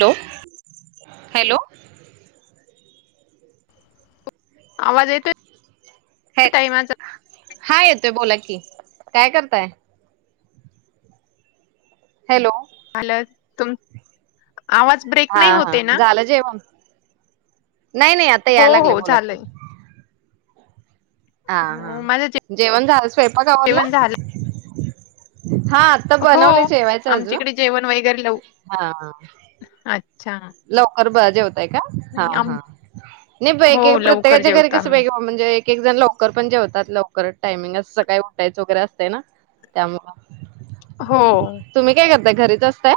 Low hello आवाज येतो- हे हाय येतोय बोला क कि काय करताय हॅ लोओ आलात तुम आवाज ब्रेक हा नाही हा होते ना झालं जेवण [inaudible] नाही नाही आता हो याय लागलं हो बोला की झालंय हा हा हो माझं जे जेवण झा स्वयंपाक आ वरला जेवण झालं [unintelligible] हा आता हो बनवलेे जे वायचं अजून आमच्याकडे जेवण वगैरे लव हा अच्छा लवकर बा जेव ताय का हा नाही आम नाही हो पएक एक लवकर प्रत्येकाच्या घरी जेवतो कस आम्ही गं म्हणजे केक जण लवकर पण जेवतात लवकर टायमिंग अस सकाळी उठायचं वगैरे असतय ना त्यामु हो त्या घरीच असतय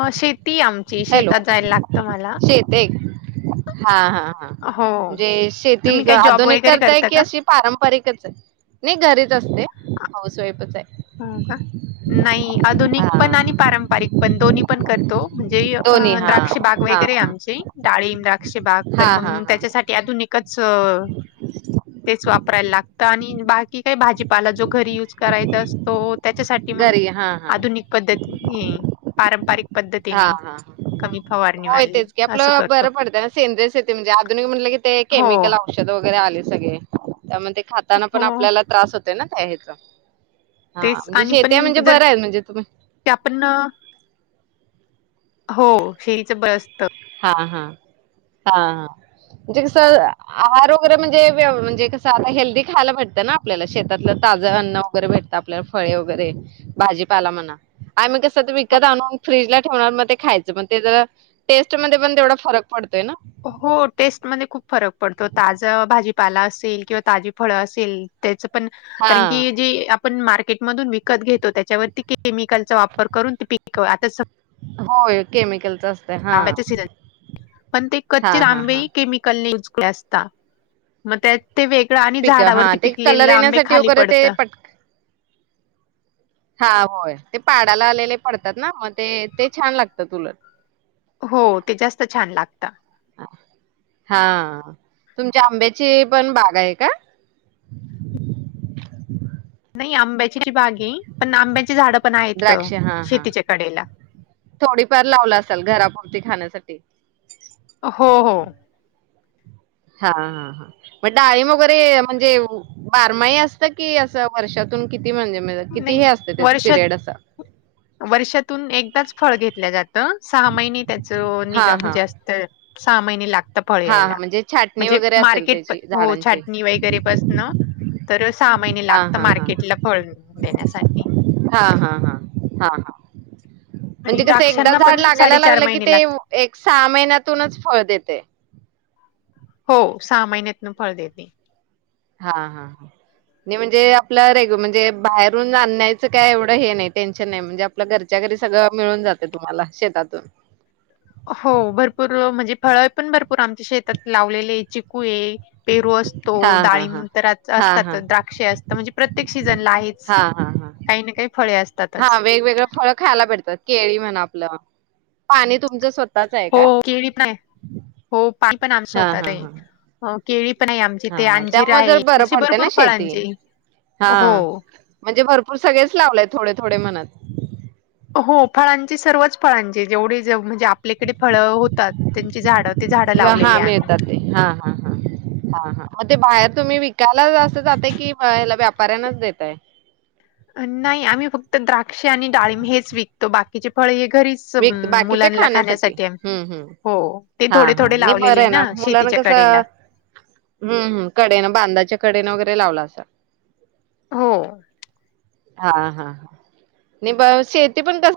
अ शेतीये आमची शेतात जायला लागत मला हा हा ह हो णजे शेती तुम्ही क काही जॉब आधुनिक वगैरे करताय करता की का अशी पारंपरिकच आहे नही घरीच असते हाऊस वाईफच आहे हो का नही आधुनिक पण आणि हां. पारंपरिक पण दोन्ही पण करतो म्हणजे दोन्ही हां, द्राक्ष बाग हां, वगैरेयं हां. आमचे डाळीम द्राक्ष बाग तर हां, हां, मग हां. त्याच्यासाठी आधुनिक चंअअ तेच वापरायला लागत ता आणि बाकी काय भाजीपाला जो घरी यूज करायचं अस घरी हां, हां, आधुनिक पद्धती हम पारंम पारिक हा हा होय तेच की असं आपलं करतो. बरं पडतं ना सेंद्रिय शेती, म्हणजे आधुनिक म्हटलं की ते हो, केमिकल औषध वगैरे आले. सगे त्यामध्ये खाताना पण हो आपल्याला त्रास होतो. त्यांना काय येत? हा तेच म्हणजे आणि शेेत पण म्हणजे जर बरं आहेत की म्हणजे तुम्ही आपण अ, हो हेचं बस हा हा हा हा म्हणजे कसं आहार वगैरे म्हणजे म्हणजे कसं आता हेल्दी खायला भेटतं ना आपल्याला शेतातलं ताजं अन्न वगैरे भेटतं, आपल्याला फळे वगैरे, भाजीपाला म्हणा आणि मग कसं ते हो विकत आणून फ्रीजला ठेवणार मग ते खायचं मग ते ज टेस्ट ध्ये पण तेवढा फरक पतोय ना. हो टेस्ट मध्ये खूप फरक पडतो ताज भाजी ला असेल किंवा ताजी फळ असेल त्याचं ण कारण हां की जी आपण मार्केट मधून विकत घेतो त्याच्यावरती केमिकलचा वापर करून ते पिक आता होय केमिकलचा आंब्याचे सीजन पण ते हां कच्चे हां हां आंबे केमिकल नज ता मग ते वेगळं आणि पिक हा झाडावरती ते कलर पिकलेले आंबे येण्यासाठी खाली वगैरे ते पडत. पट, हा होय. ते पाडाला आलेले पडतात ना म ते ते छान लागतं उलट. हो ते जास्त [inaudible] हा तुमच्या आंब्याची पण बाग आहे का? आंब्याची बाग आहे, पण आंब्याची झाड द्राक्ष हा हा थोडीफार लावला असाल घरापुरती खाण्यासाठी. तेे. हो हो. हा हा ह मग डाळीम वगैरे म्हणजे बारमाई असतं की असं वर्षातून किती? म्हणजे म्हणजे किती हे नाही असते त्याच वर्षात पिरियड असा वर्षातून एकदाच फळ घेत लगात सहा महिने त्याच हा निगा हा म्हणजे असत सहा महिने लागत फळ हा हा यायला, म्हणजे छाटणी म्हणजे वगैरे असेल मार्केट त्याची हो झाडांची छाटणी वगैरेपसन तर सहा महिने हा लागत हा हा मार्केटला फळ देण्यासाठी. हा हा हा हा हा आणि म्हणजे कसं एकदा द्राक्षांना झाड पण लागायला साडेचार लागलं की महिने ते लागतात. एक सहा महिन्यातूनच फळ देते. हो सहा महिन्यातन फळ देते. हा हा ह नाही म्हणजे आपलं रेग म्हणजे बाहेरून आणण्यायचं काय एवढं हे नाही टेन्शन नाही. म्हणजे आपलं घरच्या घरी सगळं मिळून जाते तुम्हाला शेतातून. हो भरपूर म्हणजे फळ पण भरपूर आमच्या शेतात लावलेले चिकू आहे पेरू असतो हा हा दाळींब तर हा हा असतातच हा द्राक्ष असता म्हणजे प्रत्येक सीजनला आहेच हा हा हा काही ना काही फळे हा असतातच. वेगवेगळं फळं खायला भेटतात केळी म्हणा पाणी तुमच स्वतः हो केळी पण आहे हो पाणी पण आमचं हा हा स्वतःचं आहे हा अ केळी पण आहे आमची ते हा अंजीर त्यामुळे जर आहे बरं अशी पडतय ना भरपूर शेती फळांची हा हो. म्हणजे भरपूर सगळेच लावलेय थोडे थोडे म्हणत. हो फळांची सर्वच फळांची जेवढी जेव म्हणजे आप आपल्याकडे फळ होतात त्यांची झाडं ते झाड हा लावलेली आम्ही. मिळतात ते हा हा हा हा हा मग ते बाहेर तुम्ही विकायला असं जाताय की अ ह्याला व्यापाऱ्यांनाच देताय. नाही आम्ही फक्त द्राक्ष आणि डाळिंब हेच विकतो बाकीचे फळे हे घरीच अम, विकतो बाकीचे मुलांना अच्छा. खाण्यासाठी आम्ही हुं हुं हो ते हा थोडे हा थोडे नई बर लावलेले आहे ना मुलाना शेतीच्या कस कडेला हुं हुं कडेन बांधाच्या कडेन वगै रे लावलां असा. हो. हा हा हा शेती पण कस.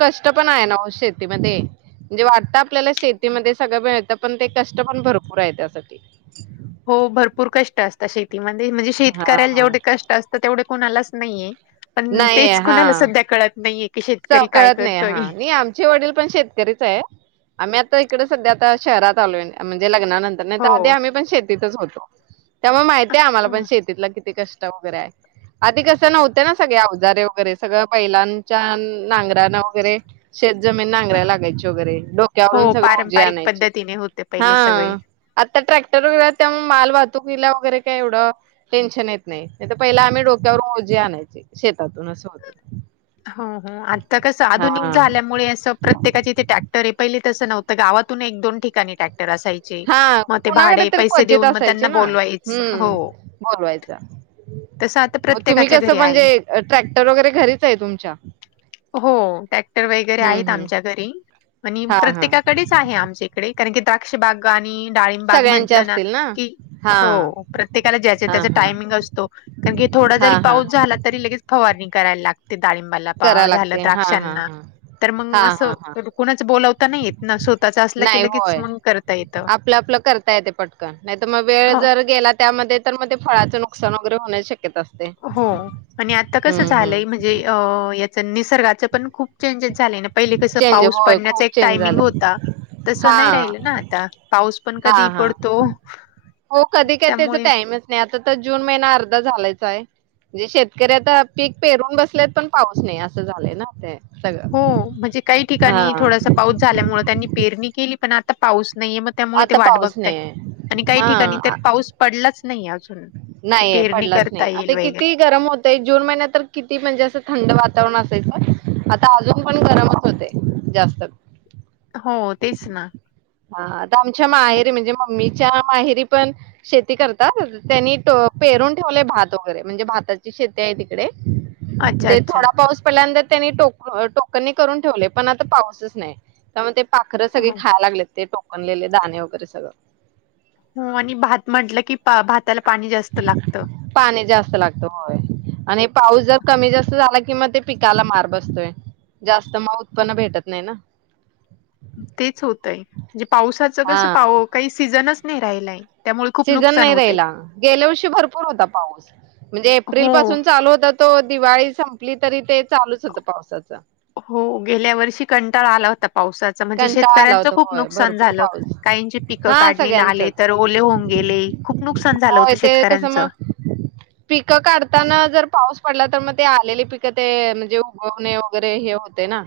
कष्ट पण आहे ना शेतीमध्ये म्हणजे वाटत आपल्याला शेतीमध्ये सगळं मिळत पण ते कष्ट पण भरपूर आहे त्यासाठी. हो भरपूर कष्ट असत शेती म्हणजे म्हणजे हा शेतकऱ्याला हा जेवढे कष्ट असतात तेवढे कोणालाच नाहीये. पण तेच कुणाला सध्या कळत नाहीये. की त शेतकरी काय कळत नाही करतोय हा नाही आमचे वडील पण शेतकरीच आहे आम्ही आता इकडे सध्या आता शहरात आलोय म्हणजे लग्ना नंतर हो नाहीतर आधी आम्ही पण शेत तिथंच होतो. त्यामुळ माहितीये आम्हाला पण हं. शेतीतला किती कष्ट कष्ट वगैरे आहे आधी कस नव्हत ना सगळे अवजारे वगैरे सगळं बैलांच्या नांगरा न वगैरे शेत जमीन नांगरा लागायची वगैरे डोक्यावरून हो सगळं ओझे पारंपरिक आणायचे पद्धतीने होते हा पहिले सगळे आता ट्रॅक्टर वगैरे आहे त्यामुळे व मालवाहतुकीला वगैरे काही एवढं टेन्शन येत नाही. नाही तर पहिल आम्ही डोक्या वरून ओझे आणायचे. शेतातून असं होत. हो हो आता कसं आधुनिक हा. झाल्यामुळे असं प्रत्येकाचे इथे ट्रॅक्टर आहे पहिले तसं नव्हतं गावातून एक दोन ठिकाणी ट्रॅक्टर असायचे. हा मग ते कुणाकडे भाडे, तरी पैसे क्वचेित देऊन मग असायचे त्यांना ना बोलवायच हम् हो. बोलवायचा तसं आता म तुम्ही प्रत्येकाच्या कसं घरी आहे. म्हणजे ट्रॅक्टर वगैरे घरीच आहे तुमच्या? हो टॅक्टर वगैरे हं, आहेत हं. आमच्या घरी आणि हां, हां. प्रत्येकाकडेच आहे आमच्या इकडे. कारण की द्राक्ष बाग आणि डाळिंब बाग सगळ्यांचे म्हटलं ना असतील की हां. हो प्रत्येकाला ज्या त्या हां, हां. टायमिंग असतो कारण की थोडा जरी हां, हां, पाऊस हां. झाला तरी लगेच फवानि. करायाला लागत ते डाळिंबाला करावं झालं लागते. हां, हां, द्राक्षांना हां. तर मग हां, असं हां, हां. कुणीच बोलावता नाही येत ना स्वतःच असलं की नाही लगेच होय. मग करता येत आपलं आपलं करता येते पटकन. नाहीतर मग वेळ जर गेला त्यामध्ये तर मग ते फळाचं नुकसान वगैरे होण्याची शक्यता असते. हो आणि आता कस हं, हं. झालंय म्हणजे अ निसर्गाच पण खूप चेंजेस झाले ना पहिले कस चेंज पाऊस होय पडण्याचा खूप एक चेंज टायमिंग झालं. होता तसं नाही हां. राहिलं ना आता पाऊस पण कधी हां, हां. पडतो हो कधी काय त्याचा त्यामुळे टाइमच नाही आता आता तर जून महिना अर्धा झालायचा आहे म्हणजे शेतकरी आता पीक पेरून बसलेत पण पाऊस नाही असं झालेय ना ते हो सगळं म्हणजे काही हा ठिकाणी थोडासा पाऊस झाल्यामुळे त्यांनी पेरणी केली पण आता पाऊस नाही मग त्यामुळे ते आता वाट पाऊस बघत आहेत नाही आणि काही ठिकाणी हा तर पाऊस पडलाच नाही अजून कि नाहीय पेरणी पडलाच करता नाही येईल आता वगैरे किती गरम होतय जून महिन्यात तर किती म्हणजे असं थंड वातावरण असायचं अजून पण गरम च होते जास्त हो तेच ना हा आता आमच्या माहेरी म्हणजे मम्मीच्या माहेरी पण शेती करतात त्यांनी पेरून ठेवलेय भात वगैरे म्हणजे भाताची शेती आहे तिकडे अच्छा ते अच्छा थोडा पाऊस पडल्यानंतर त्यांनीक टोकनी करून ठेवले पण आता पाऊसच नाही त्यामुळ ते पाखरं सगळे हो खायला लागले ते टोकनलेले दाणे वगैरे सगळं हो आणि भात म्हटलं की भाताला पाणी जास्त लागतं पाणी जास्त लागत होय आणि पाऊस जर कमी जास्त झाला कि मग ते पिकाला मार बसतोय जास्त मग उत्पन्न भेटत नाही ना तेच होतय म्हणजे पावसाच कस हा. काही सीझनच नाही राहिलाय त्यामुळे खूप सीझन नुकसान नाही होतंय. राहिला गेल्या वर्षी भरपूर होता पाऊस म्हणजे एप्रिल हो पासून चालू होता तो दिवाळी संपली तरी ते चालूच होतं पावसाचं. हो गेल्या वर्षी कंटाळा आला होता पावसाच म्हणजे कंटाळा आला शेतकऱ्यांचं होता खूप होय नुकसान भरपूर झालं पाऊस काहींची पिकं हा काढणीला आले सगळ्यांचच तर ओले होऊन गेले खूप नुकसान झालं होत होय ते कसं शेतकऱ्यांच मग पिकं काढताना जर पाऊस पडला तर मग ते आलेली पिकं ते म्हणजे उगवणे वगैरे हे होते ना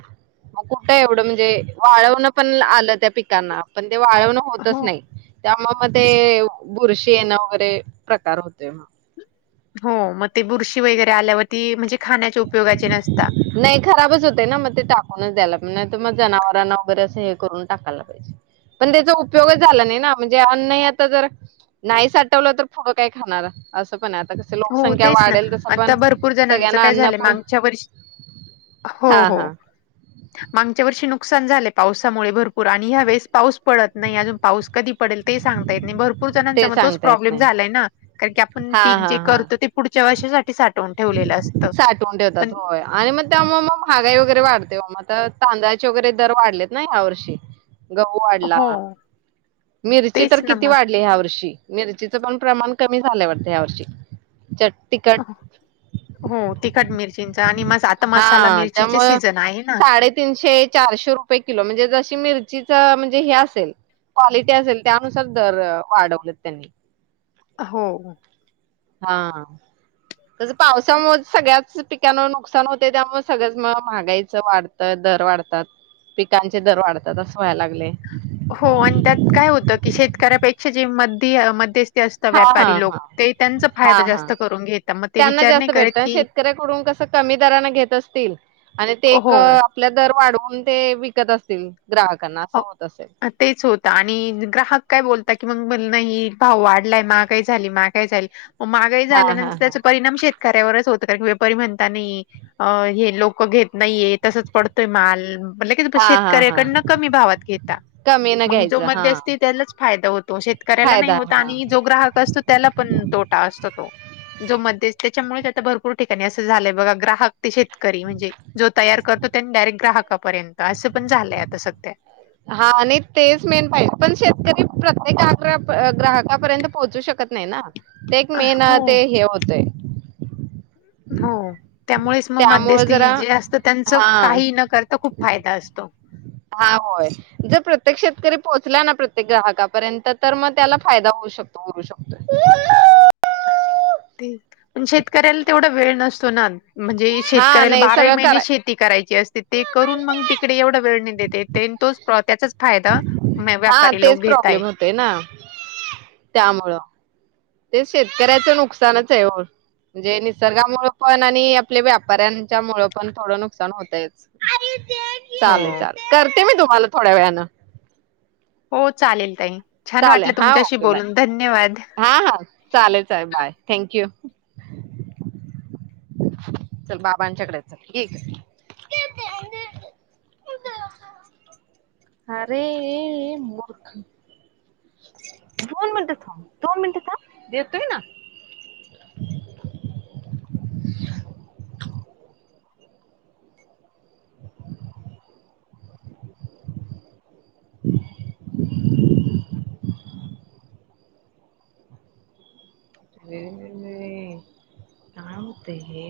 मग कुठं एवढं म्हणजे वाळवणं पण आलं त्या पिकांना पण ते वाळवण होतच हो नाही त्या ते बुरशी येणं वगैरे प्रकार होतोय. हो मग ती बुरशी वगैरे आल्यावर ती, म्हणजे खाण्याच्या उपयोगाची नसते. नाही, खराबच होते ना मग ते टाकूनच द्यायला नाही त मग जनावरांना वगैरे असं हे करून टाकायला पाहिजे. पण त्याचा उपयोगच झाला नाही ना म्हणजे अन्न हे आता जर, नाही साठवलं तर पुढं काय खाणार अस हो तेच ना, आता भरपूर जणांचं सगळ्यांना काय झालंय अन्नपूर मागच्या वर्षी हो हा हो हा. मांगच्या वर्षी किती नुकसान झालय पावसामुळे भर पूर आणि ह्या वळेस पाऊस पडत नाही, अजून पाऊस कधी पडेल ते सांगता येत नाही. भरपूर जणांचा ते मग तोच सांगता येत प्रॉब्लेम नाही. झालाय ना कारण की आपण हा पीक हा जे हा. करतु ते पुढच्या वर्षी क [unintelligible] साठवून ठेवतात होय आणि मग त्यामुळं मग महागाई वगैरे वाढते ओ मग तर तांदळाचे वगैरे दर वाढलेत ना यावर्षी त गहू वाढला, हो मिरची तर तेच ना किती मग वाढली ह्या वर्षी. मिरचीचं पण प्रमाण कमी झालय वाटतं ह्या वर्षी चट टिकट हो, तिखट मिरचींचा आणि मस हा त्यामुळं साडेतीनशे चारशे रुपये किलो म्हणजे जशी मिर चीच म्हणजे हे असेलं क्वालिटी असेलं त्यानुसार दर वाढवलेत त्यांनी. हो हो. हा. तसं पावसामुळेच सगळ्यात पिकांवर नुकसान होतय, त्यामुळे सगळंच महागाईच वाढतं, दर वाढतात, पिकांचे दर वाढतात असं व्हायला लाग हो आणि त्यात काय होत की शेतकऱ्यापेक्ष जी मधी आ मध्यस्थ हा ह ह हा हा, जास्त करून घेता मग ते त्यांना विचार नाही जास्त भेटत, करत की शेतकऱ्याकडून कसं कमी दराने घेत असतील आणि तेक हो आपल्या दर वाढवून ते विकत असतील. ग्राहकांना असं हो, होत असेल. तेच होत आणि ग्राहक काय बोल की मग म्हणंन ही भाव वाढलाय, माघाई झाली, माघाई झाली मागाई हा हा झाल्यानंतर हा त्याचा परिणाम शेतकऱ्यावरच होत व्यपारी म्हणतानी हे लोक घेत नाहीये तसच पडतोय माल, लगीचं ब हा हा हा शेतकऱ्याकडनं भावात घेता, कमी न मग जो घ्यायचं हा मध्यस्थी त्यालाच फायदा होत तो शेतकऱ्याला नाही फायदा होतं हा आणि जो ग्राहक असतो त्याला पण तोटा असतो तो. जो मध्यस्थि त्याच्यामुळेच, आता भरपूर ठिकाणी असं झालंय बघा ग्राहक ते शेतकरी म्हणेजे जो तयार कर तो त्याने डायरेट ग्राहक पर्यंत असं पण झालय आता सध्या. हा आणि तेच मेन पाहिजे, पण शेतकरी प्रत्येक आग्र ग्राहकापर्यंत पोहोचू शकत नाही ना. ते एक अ, मेन हो. ते हे होतंय. हो. त्यामुळेच मग त्यामुळे मध्यस्थी जरा जे असतं त्यांच हा काही न करता खूप फायदा असतो. पोहोचल्या ना प्रत्येक ग्राहकापर्यंत तर मग त्याला फायदा होऊ शकतो होऊ शकतो. ते पण शेतकऱ्याला तेवढा वेळ नसतो ना. म्हणजे हा शेतकऱ्याला नाही बाराई सगळं महिने कराय शेती करायची असते ते करून मग तिकडे एवढा वेळ न त तेन तोच त्याचाच फायदा म हा व्यापारी तेच लोक घेताय प्रॉब्लेम होतोय ना त्यामुळं. ते शेतकऱ्याचं नुकसानच आहे हो, म्हणजे निसर्गामुळे पण आणि आपल्या व्यापाऱ्यांच्यामुळं पण थोडं नुकसान होतयच. हो चालेल चालेल करते मी. तुम्हाला थोड्या वेळानं. हो चालेल ताई. छान चालेल, वाटलं हा तुमच्याशी ओके बाय बोलून धन्यवाद. हा हा चालेल चालेल बाय. थँक्यू! चल बाबांच्याकडे चल, ये इकडं [unintelligible] अरे ए ए ए मूर्ख. दोन मिनटं थांब, दोन मिनटं थांब देतोय ना. वेळोवेळी काम ते हे